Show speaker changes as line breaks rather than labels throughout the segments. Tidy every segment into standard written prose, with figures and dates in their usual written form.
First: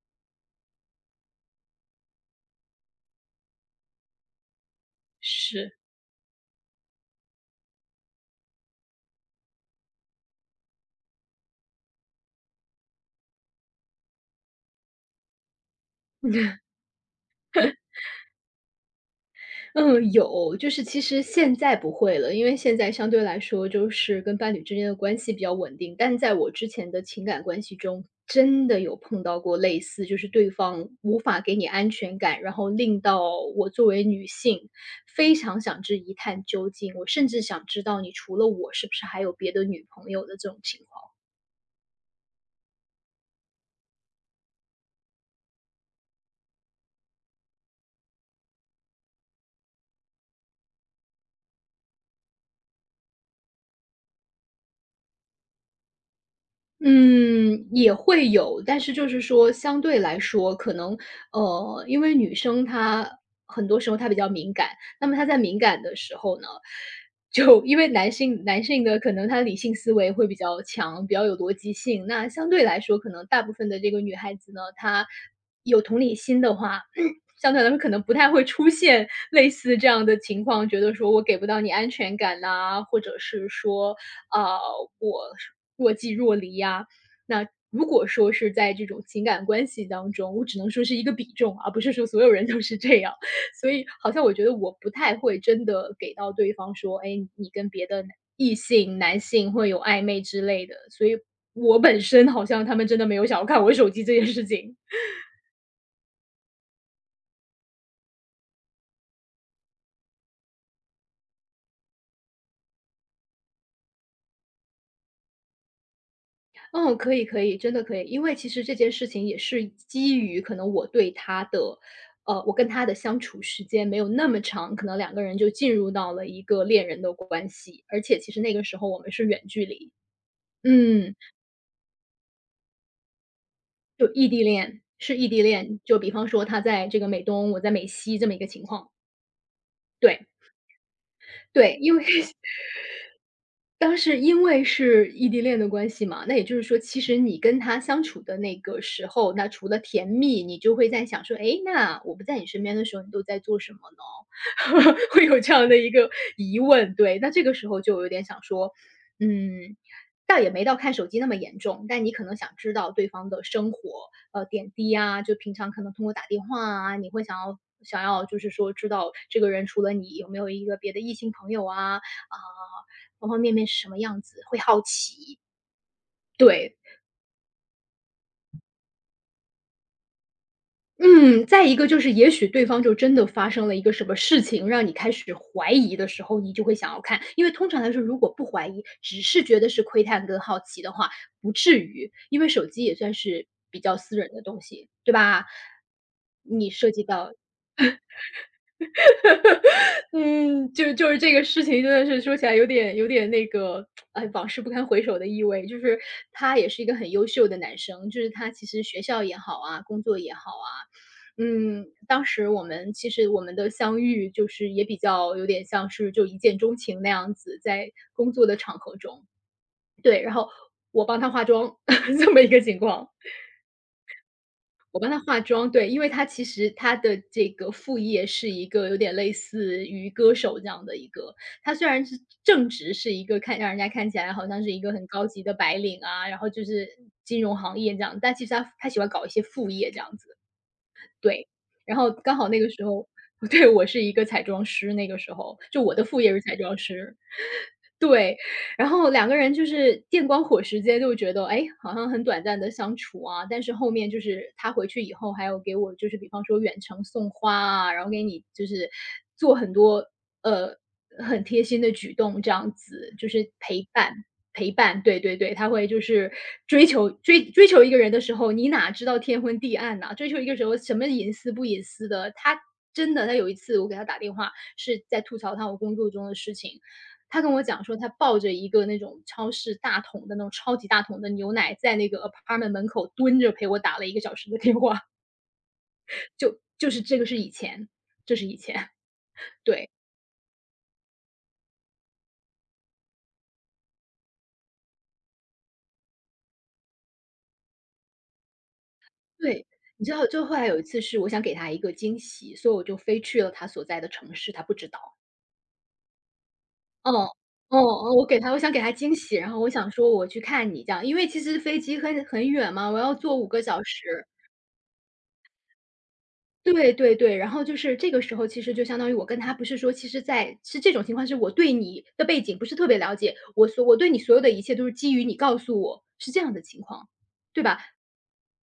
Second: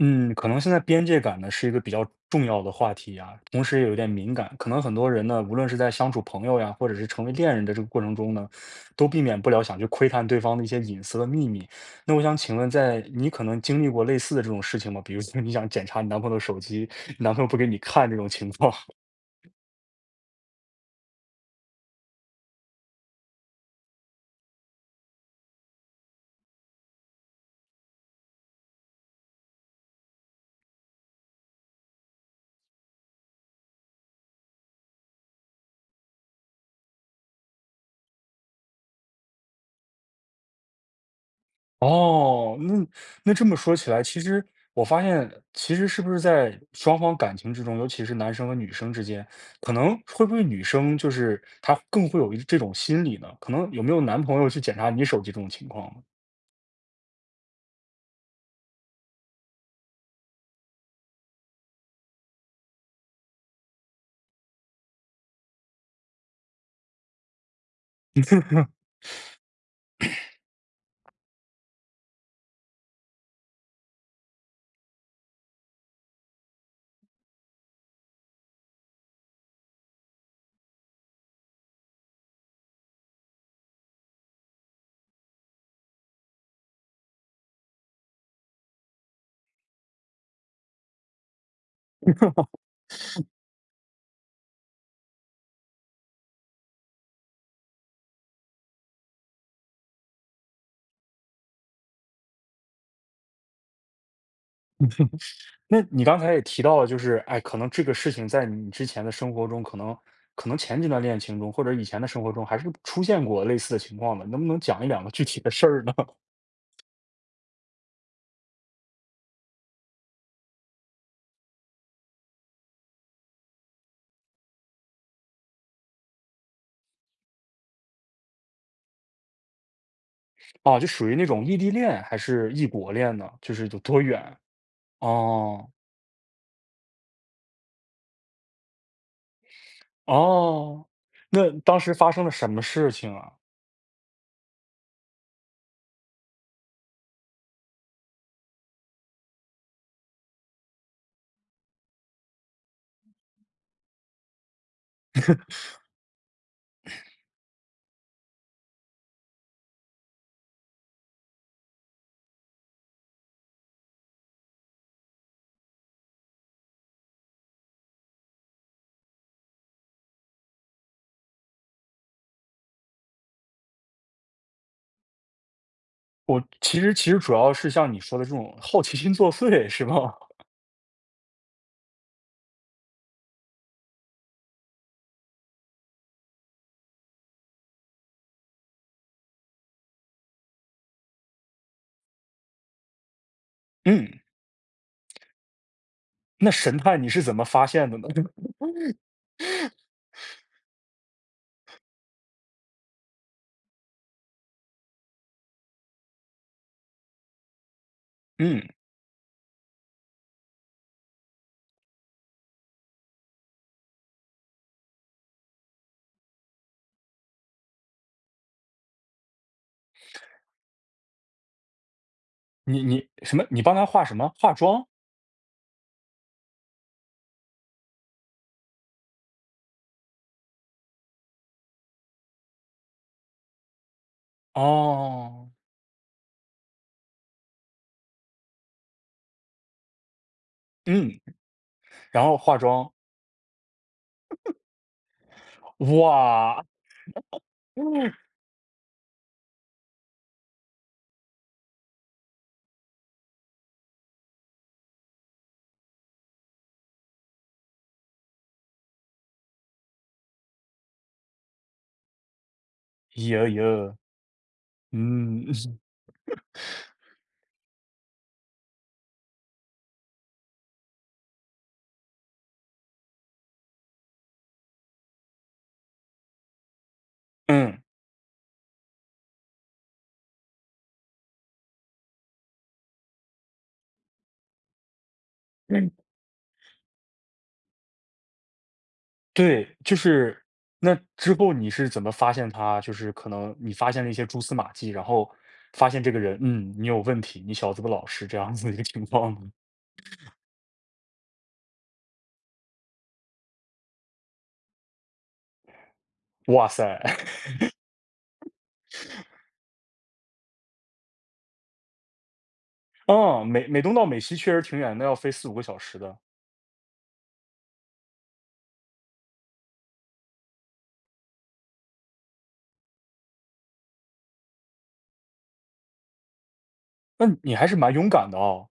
嗯，可能现在边界感呢是一个比较重要的话题啊，同时也有点敏感。可能很多人呢，无论是
是，
在相处朋友呀，或者是成为恋人的这个过程中呢，都避免不了想去窥探对方的一些隐私和秘密。那我想请问，在你可能经历过类似的这种事情吗？比如说你想检查你男朋友的手 机，你男朋友不给你看这种情况。
嗯，有，就是其实现在不会了，因为现在相对来说就是跟伴侣之间的关系比较稳定。但在我之前的情感关系中，真的有碰到过类似，就是对方无法给你安全感，然后令到我作为女性非常想知一探究竟，我甚至想知道你除了我是不是还有别的女朋友的这种情况。
哦，那这么说起来，其实我发现，其实是不是在双方感情之中，尤其是男生和女生之间，可能会不会女生就是她更会有一这种心理呢？可能有没有男朋友去检查你手机这种情况呢？
嗯，也会有，但是就是说相对来说，可能，因为女生她很多时候她比较敏感，那么她在敏感的时候呢，就因为男性的可能他理性思维会比较强，比较有逻辑性，那相对来说，可能大部分的这个女孩子呢，她有同理心的话，相对来说可能不太会出现类似这样的情况，觉得说我给不到你安全感呐，或者是说，啊，我若即若离呀。那如果说是在这种情感关系当中，我只能说是一个比重啊，而不是说所有人都是这样。所以好像我觉得我不太会真的给到对方说，哎，你跟别的男异性、男性会有暧昧之类的。所以我本身好像他们真的没有想要看我手机这件事情。
那你刚才也提到了，就是哎，可能这个事情在你之前的生活中，可能前几段恋情中或者以前的生活中，还是出现过类似的情况的。能不能讲一两个具体的事儿呢？
哦，可以可以，真的可以。因为其实这件事情也是基于可能我对他的，我跟他的相处时间没有那么长，可能两个人就进入到了一个恋人的关系，而且其实那个时候我们是远距离，
啊，就属于
嗯，
那种异地恋还是异国恋呢？就是有多
就异
远？
地恋，是异地
哦。
恋。就比方说他在这个美东，我在美西这么一个情况，对
哦，那
对，
当时
因为
发生了什 么事情啊？
当时因为是异地恋的关系嘛，那也就是说，其实你跟他相处的那个时候，那除了甜蜜，你就会在想说，哎，那我不在你身边的时候，你都在做什么呢？会有这样的一个疑问，对。那这个时候就有点想说，嗯，倒也没到看手机那么严重，但你可能想知道对方的生活，点滴啊，就平常可能通过打电话啊，你会想要就是说知道这个人除了你有没有一个别的异性朋友啊，啊，方方面面是什么样子，会好奇。
我
对，
其实其实主要是像你说的这种好奇心作祟，是吧？
嗯，再一个就是也许对方就真的发生了一个什么事情，让你开始怀疑的时候，你就会想要看。因为通常来说，如果不怀疑，只是觉得是窥探跟好奇的话，不至于，因为手机也算是比 较私
嗯，
人的东西，对吧？
那
你
神
涉
探
及
你是
到
怎么发现的呢？
嗯，就就是这个事情真的是说起来有点那个，哎，往事不堪回首的意味。就是他也是一个很优秀的男生，就是 他
嗯，
其实学校也好啊，工作也好啊，嗯，当时我们其实我们的相遇就是也比较有点像是就一见钟情那样子，在工作的场合中，对，然后我帮他化妆 这么一个情
你
况，
什么？你帮他化什么？化妆？
我帮她化妆，对，因为她其实她的这个副业是一个有点类似于歌手这样的一个，她虽然是正职是一个看让人家看起来好像是一个很高级
哦，
的白领啊，然后就是金融行业这样，但其实她她喜欢搞一些副业这样子，
嗯，
对。然后
然后
刚好
化
那个时
妆，
候 对，我是一个彩妆师，那个时候，就我的副业是彩
哇，
妆师，
嗯，
对。然后两个人就是电光火石间就觉得，哎，好像很短暂的相处啊，但是后面就是他回去以后，还有给我就是比方说远程送花啊，然后给你就是做很多呃很贴心的举动，这样子就
呀
是陪
呀，
伴。陪伴，对对
嗯
对，他会就是追求一个人的时候，你哪知道天昏地暗呐、追求一个时候什么隐私不隐私的，他真的，他有一次我给他打电话是在吐槽他我工作中的事情，他跟我讲 说，他抱着一个那种超市大桶的那种超级大桶的牛奶，在那个 apartment 门口蹲着陪我打了1个小时的电话，
嗯。
就就是这个是以前，这是以前，
对，
对，
就是那之后你是怎么发现他就是可能你发现了一些蛛丝马迹，然后发现这个人，嗯，你有问题，你小子不老实，这样子的一个情况呢？
对。你知道就后来有一次是我想给他一个惊喜，所以我就飞去了他所在的城市，他不知道。
哇塞，
嗯，哦 哦哦，我给他我想给他惊喜，然后我想说我去看你这样，因为其实飞机很远嘛，我要坐
嗯，
五个
美美
小
东到美
时。
西确实挺远的，要飞四五个小时的。
对对对，然后就是这个时候，其实就相当于我跟他不是说，其实在是这种情况，是我对你的背景不是特别了解，我所我对你所有的一切都是基于你告诉我，是这样的情况，
那你
对
还是
吧？
蛮勇敢的哦。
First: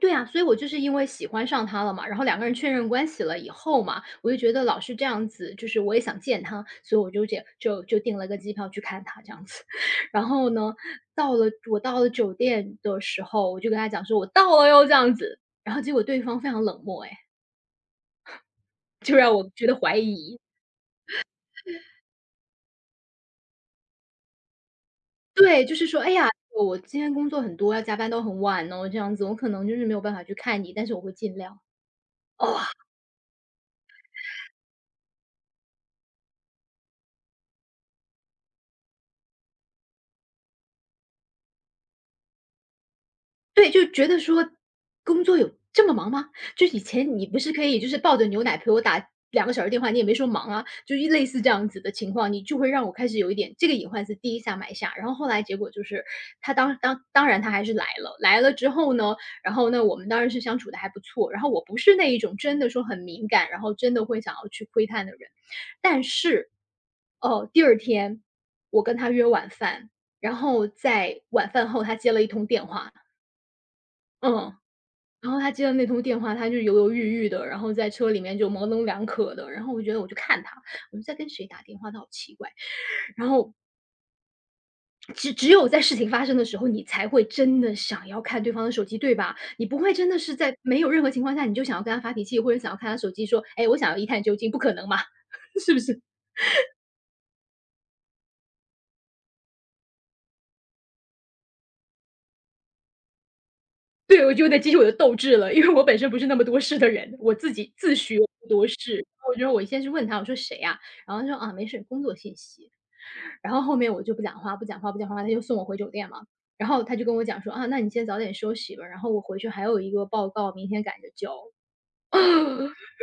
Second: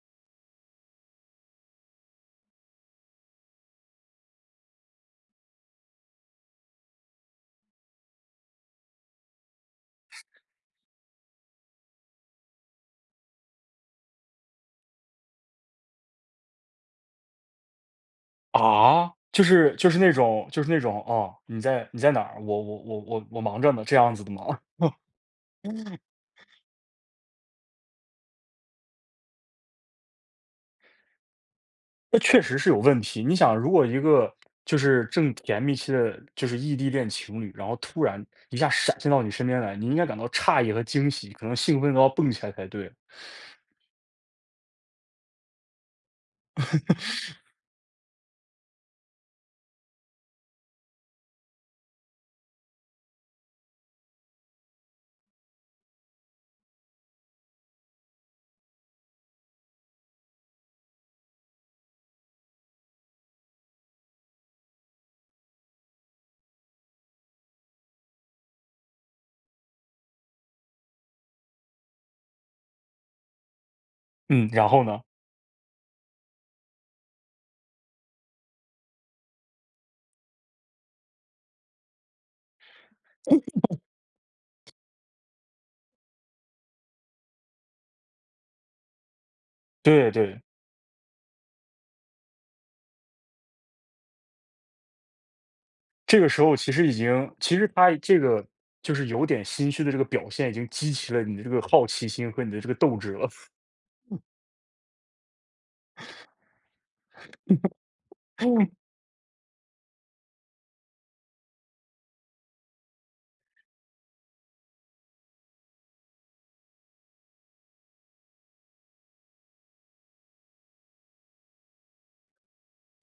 对啊，所以我就是因为喜欢上他了嘛，然后两个人确认关系了以后嘛，我就觉得老是这样子，就是我也想见他，所以我就这就就订了个机票去看他这样子。然后呢，到了我到了酒店的时候，我就跟他讲说，我到了哟这样子，然后结果对方非常冷漠，哎。
啊？
就让
就
我觉
是
得
就
怀
是那
疑。
种那种，哦，你在哪儿？我忙着呢，这样子的吗？
对，就是说，哎呀，我今天工作很多，要加班到很晚哦，这样子，我可能就是没有办法去看你，但是我会尽量。
那确实
哦。
是有问题。你想，如果一个就是正甜蜜期的，就是异地恋情侣，然后突然一下闪现到你身边来，你应该感到诧异和惊喜，可能兴奋都要蹦起来才对。
对，就觉得说工作有这么忙吗？就以前你不是可以就是抱着牛奶陪我打2个小时电话，你也没说忙啊，就一类似这样子的情况，你就会让我开始有一点这个隐患是第一下埋下。然后后来结果就是他当然他还是来了，来了之后呢，然后呢，我们当然是相处的还不错，然后我不是那一种真的说很敏感，然后真的会想要去窥探的人。但是，哦，第二天我跟他约晚饭，然后在晚饭后他接了一通电话，
嗯，
嗯，
然后呢？
然后他接到那通电话，他就犹犹豫豫的，然后在车里面就模棱两可的。然后我觉得我就看他，我就在跟谁打电话，他好奇怪。然后只有在事情发生的时候，你才会真的想要看对方的手机，对吧？你不会真
对
的是
对，
在没有任何情况下，你就想要跟他发脾气，或者想要看他手机说，哎，我想要一探究竟，不可能嘛，是不是？
这个时候其实已经，其实他这个就是有点心虚的这个表现，已经激起了你的这个好奇心和你的这个斗志了，
对，我就得激起我的斗志了，因为我本身不是那么多事的人，我自己自诩我不多 事。我觉得我先是问他，我说：“谁呀？”然后他说：“啊，没事，工作信息。”然后后面我就不讲话，不讲话，不讲话，他就送我回酒店嘛。然后他就跟我讲说：“啊，那你先早点休息吧，然后我回去还有一个报告，明天赶着交。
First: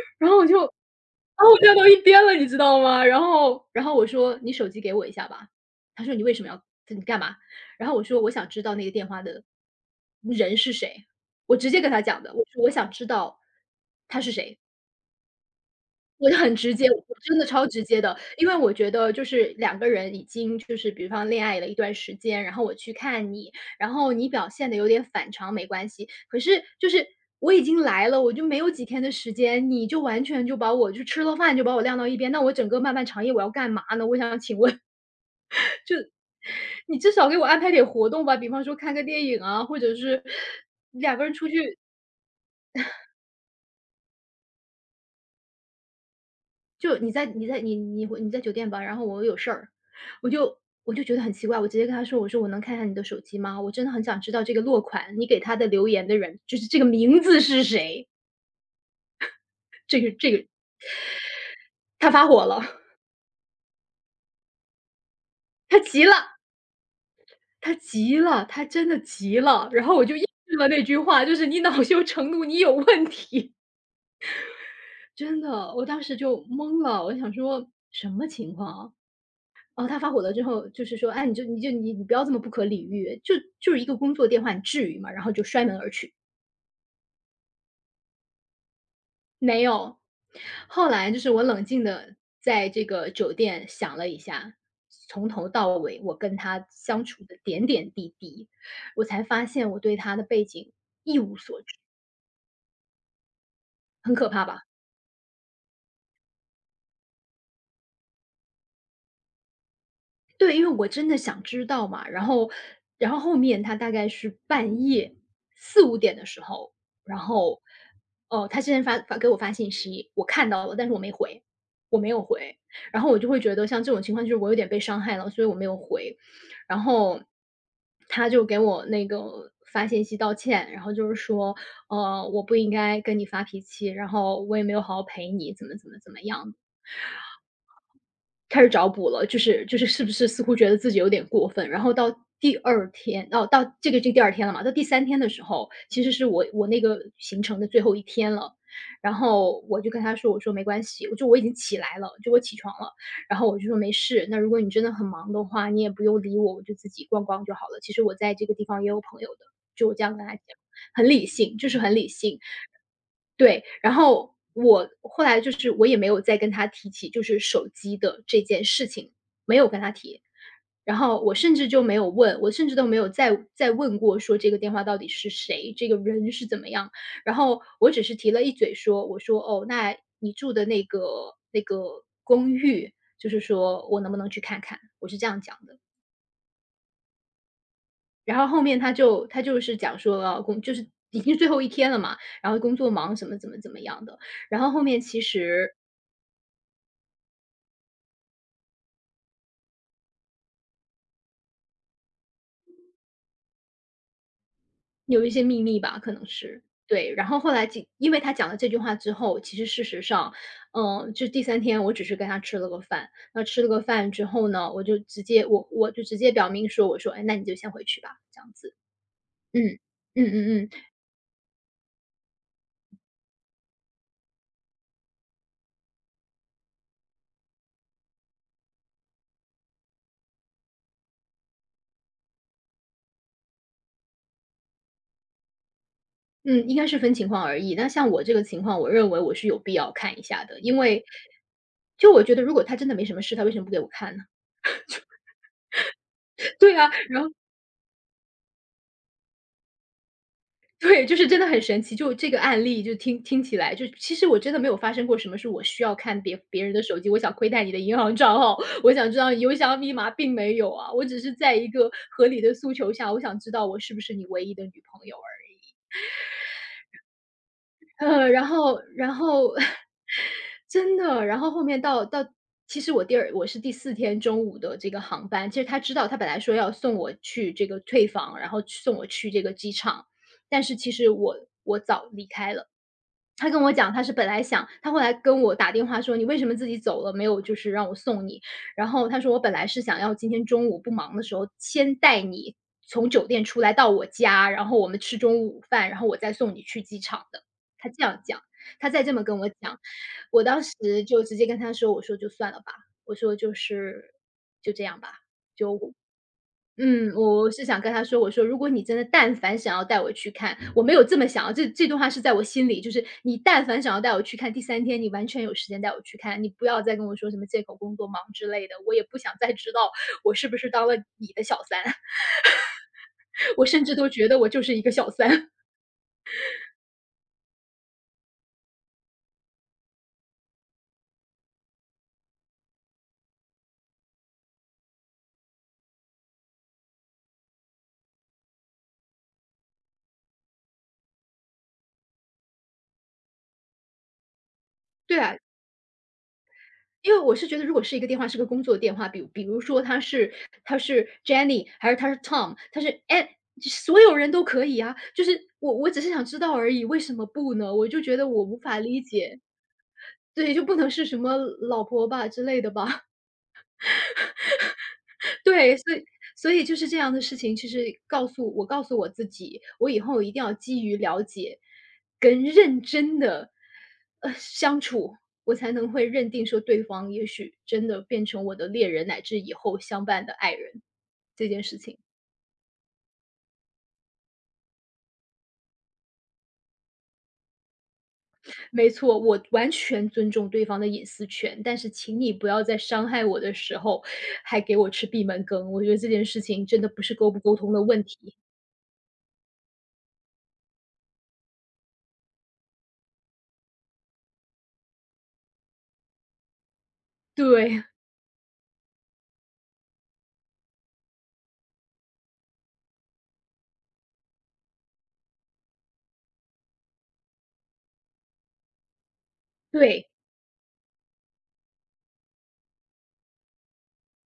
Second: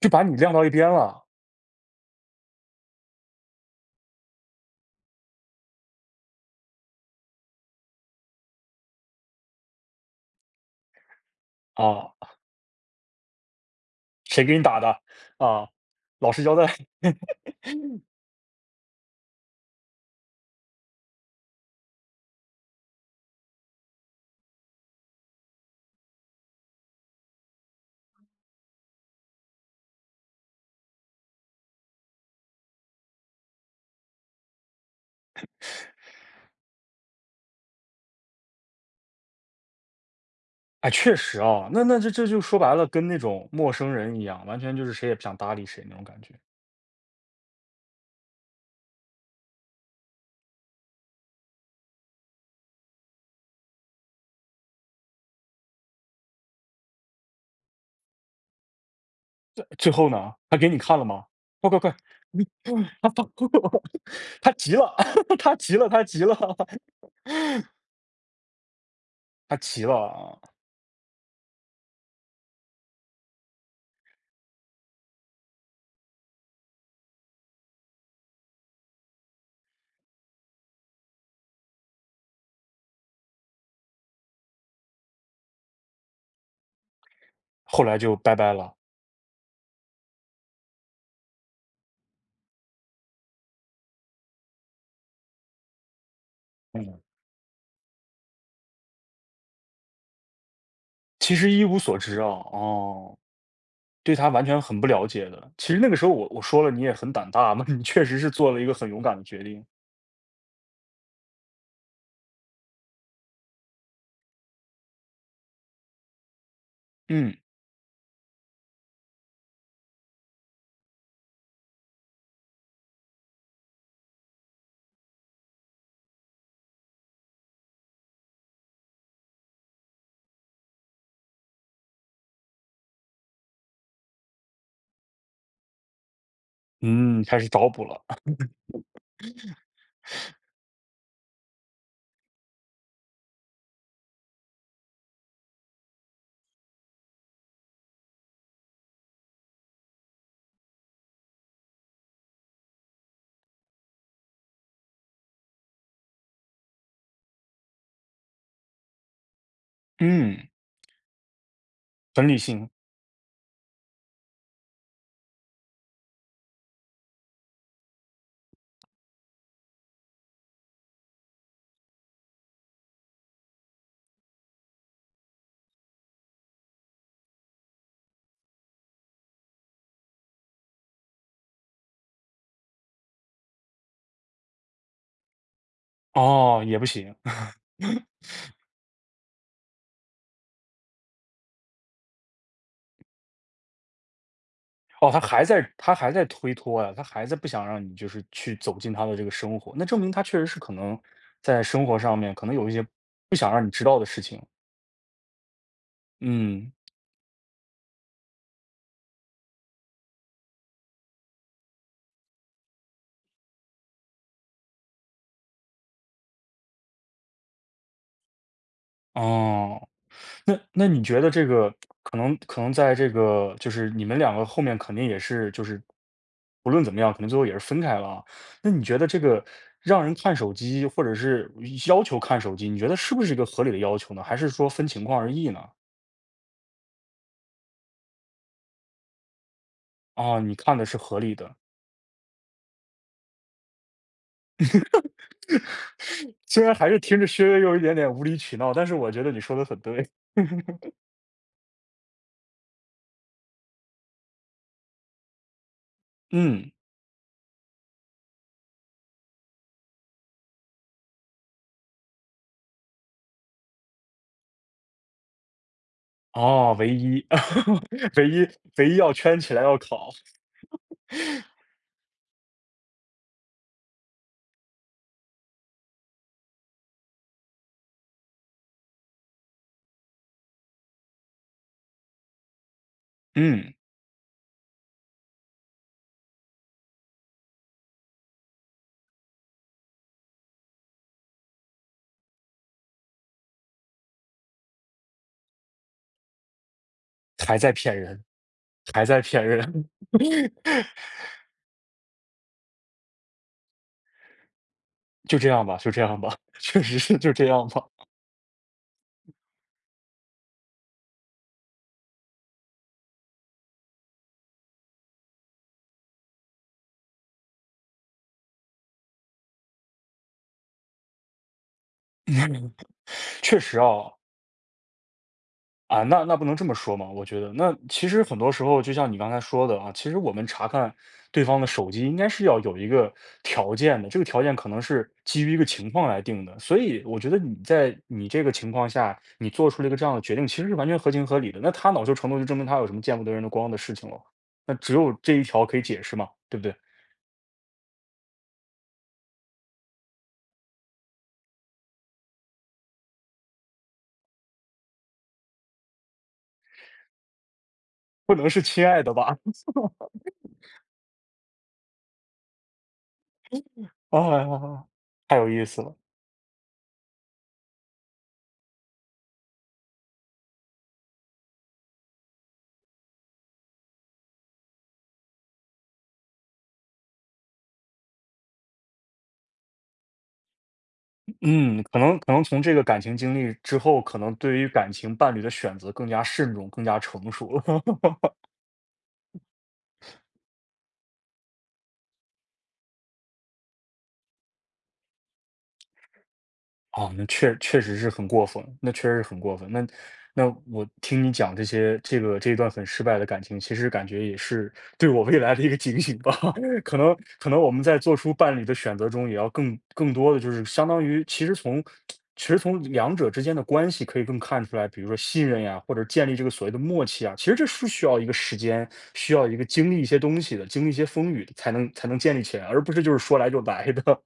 就 把
然
你
后
晾到一边了
我站到一边了，你知道吗？然后我说：“你手机给我一下吧。”他说：“你为什么要你干嘛？”然后我说：“我想知道那个电话的人是谁。”我直接跟他
啊！
讲的，我说：“我想知道他是
谁给
谁。”
你打的啊？
我
老
就
实交
很
代。
直接，我真的超直接的。因为我觉得就是两个人已经就是比方恋爱了一段时间，然后我去看你，然后你表现的有点反常没关系，可是就是我已经来了，我就没有几天的时间，你就完全就把我就吃了饭就把我晾到一边，那我整个漫漫长夜我要干嘛呢？我想请问，你至少给我安排点活动吧，比方说看个电影啊，或者是
哎，确
两个人
实
出
啊，
去
那就说白了，跟那种陌生人一样，完全就是谁也不想搭理谁那种感觉。
就你在你在你你回你在酒店吧，然后我有事儿，我就我就觉得很奇怪，我直接跟他说，我说我能看一下你的手机吗？我真的很想知道这个落款，你给他的留言的人，就是这个名字是谁？
最后
这
呢，
个
他给你看了吗？快快快，
他发火了，
他发 他急了，他 急
他
了，他
急了，
急了，
他急了，他真的急
他
了。
急
然
了
后我就应
啊！
了那句话，就是你恼羞成怒，你有问题。真的，我当时就懵了，我想说什么情况啊？哦，他发火了之后，就是说，哎，你就你就你你不要这么不可理喻，就是一个工作电话，你至于吗？然后就摔门而去，
后来就拜拜了。
没有。后来就是我冷静的在这个酒店想了一下，从头到尾我跟他
嗯，
相处的点点滴滴，我才发现我对他的背景一
其
无
实
所
一
知，
无所知啊，哦，对
很
他
可
完
怕
全
吧？
很不了解的。其实那个时候我说了，你也很胆大嘛，你确实是做了一个很勇敢的决定。
对，因为我真的想知道嘛，然后然后后面他大概是半夜四五点的时候，然
嗯
后，哦，他之前发给我发信息，我看到了，但是我没回，我没有回。然后我就会觉得像这种情况就是我有点被伤害了，所以我没有回。然后他就给我那个发信息道歉，然后就是说，我不应该跟你发脾气，然后我也没有好好陪你，怎么怎么怎么样的。
嗯，开始找补了。
开始找补了，就是是不是似乎觉得自己有点过分，然后到第二天哦，到这个第二天了嘛，到第三天的时候，其实是我那个行程的最后一天了，然后我就跟他说，我说：“没关系，我就我已经起来了，就我起床了。”然后我就说：“没事，那如果你真的很忙的话，你也不用理我，我就自己逛逛就好了。其实我在这个地方也有朋友的。”就我这样跟他讲，
嗯，
很理性，就是很理
很理
性。
性。
对，然后我后来就是我也没有再跟他提起就是手机的这件事情，没有跟他提。然后我甚至就没有问，我甚至都没有再问过说这个电话到底是谁，这个人是怎么样。然后我只是提了一嘴说，我说：“哦，那你住的那个公寓，就是说我能不能去看看？”我是这样讲的。
哦，也不行。
然后后面他就是讲说了，工就是已经最后一天了嘛，然后工作忙，什么怎么怎么样的。然后后面
哦，他
其
还在
实
他还在推脱呀，他还在不想让你就是去走进他的这个生活，那证明他确实是可能在生活上面可能有一些不想让你知道的事情。
有一些秘密吧，可能是。
嗯，
对，然后后来几因为他讲了这句话之后，其实事实上，嗯，就第三天我只是跟他吃了个饭，那吃了个饭之后呢，我就直接我就直接表明说，我说：“哎，那你就先回去吧。”这样子，嗯，
哦，
嗯嗯
那
嗯。
那你觉得这个可能在这个就是你们两个后面肯定也是就是不论怎么样，肯定最后也是分开了啊。那你觉得这个让人看手机或者是要求看手机，你觉得是不是一个合理的要求呢？还是说分情况而异呢？
嗯，应该是分情况而已。那像我这个情况，我认为我是有必要看一
啊，
下
你
的，因
看的是
为
合理的。
就我觉得如果他真的没什么事，他为什么不给我看呢？
虽然
对
还
啊，
是听
然
着
后
稍微有一点点无理取闹，但是我觉得你说的很对。
对，就是真的很神奇。就这个案例，就听听起来，就其实我真的没有发生过什么是我需要看别别
嗯，
人的手机，我想窥探你的银行账号，我想知道你邮箱密码，并没有啊。我只是在一个合理的诉求下，我想知道我是不是你唯一的女朋友。
哦，唯一，唯
然
一
后
唯一要
然
圈起
后
来要考。
真的，然后后面到其实我是第四天中午的这个航班，其实他知道他本来说要送我去这个退房，然后去送我去这个机场，但是其实我早离开了。他跟
嗯，
我讲，他是本来想他后来跟我打电话说：“你为什么自己走了，没有就是让我送你？”然后他说：“我本来是想要今天中午不忙的时候，先带你从酒店出来到我家，然后我们吃中午午饭，然后我再送你去机场的。”
还在
他
骗
这样
人，
讲，他再
还
这
在
么跟
骗
我讲，
人。
我当时 就直接跟他说：“我说就算了吧，我说就是就这样吧。”
就这样吧，就这样吧，确实
嗯，
是就这
我是
样
想
吧。
跟他说，我说如果你真的但凡想要带我去看，我没有这么想啊，这段话是在我心里，就是你但凡想要带我去看，第三天你完全有时间带我去看，你不要再跟我说什么借口工作忙之类的，我也不想再知道我是不是当了你的小三，
确
我
实
甚至都
啊
觉得我就是一个小三。
啊，那那不能这么说嘛，我觉得。那其实很多时候，就像你刚才说的啊，其实我们查看对方的手机，应该是要有一个条件的，这个条件可能是基于一个情况来定的。所以我觉得你在你这个情况下，你做出了一个这样的决定，其实是完全合情合理的。那他恼羞成怒，就证明他有什么见不得人的光的事情了。那只 有
对
这
啊，
一条可以解释嘛，对不对？
因为我是觉得如果是一个电话是个工作电话，比如说他是他是 Jenny，还是他是 Tom，他是 e 所有人都可以啊。就是我只是想知道而已，为什么不呢？我就觉得
不
我
能
无
是
法
亲
理
爱的吧？
解，对，就不能是什么老婆吧之类的吧？
啊，太有意
对，
思
所
了。
以所以就是这样的事情，其实告诉我告诉我自己，我以后一定要基于了解跟认真的，相处，我才能会认定说对方也许真的变成我的恋人，乃至以后相伴的爱人这件事
嗯，可
情。
能可能从这个感情经历之后，可能对于感情伴侣的选择更加慎重、更加成熟了。
没错，我完全尊重对方的隐私权，但是请你不要在伤害我的时候还给我吃闭门羹，我觉得这件事情真的不
哦，
是
那
沟不
确
沟通
确
的
实
问
是很
题。
过分，那确实是很过分。那那我听你讲这些，这个这一段很失败的感情，其实感觉也是对我未来的一个警醒吧。可能我们
对，
在做出伴侣的选择中，也要更多的就是相当于，其实从两者之间的关系可以更看出来，比如说信任呀，或者建立这个所谓的默契啊，其实这是需要一个时间，需要一个经历一
对。
些东西的，经历一些风雨的才能建立起来，而不是就是说来就来的。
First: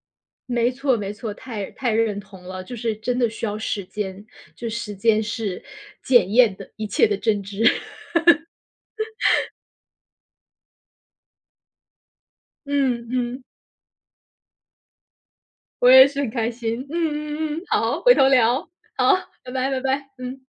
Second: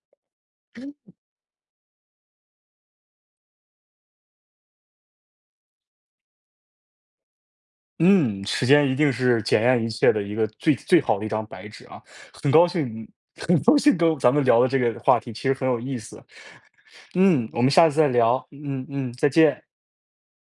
没错没错，太太认同了，就是真的需要时间，就时间是检验的一切的真知。
嗯，时间一定是检验一切的一个最最好的一张白纸啊！很高兴
嗯 嗯，
很高兴跟咱们聊的这个话题，其实很有
我
意
也是
思。
很开心。嗯
嗯，
嗯
我
嗯，
们下次
好，
再
回头
聊。
聊。
嗯嗯，
好，
再
拜
见。
拜拜拜，嗯。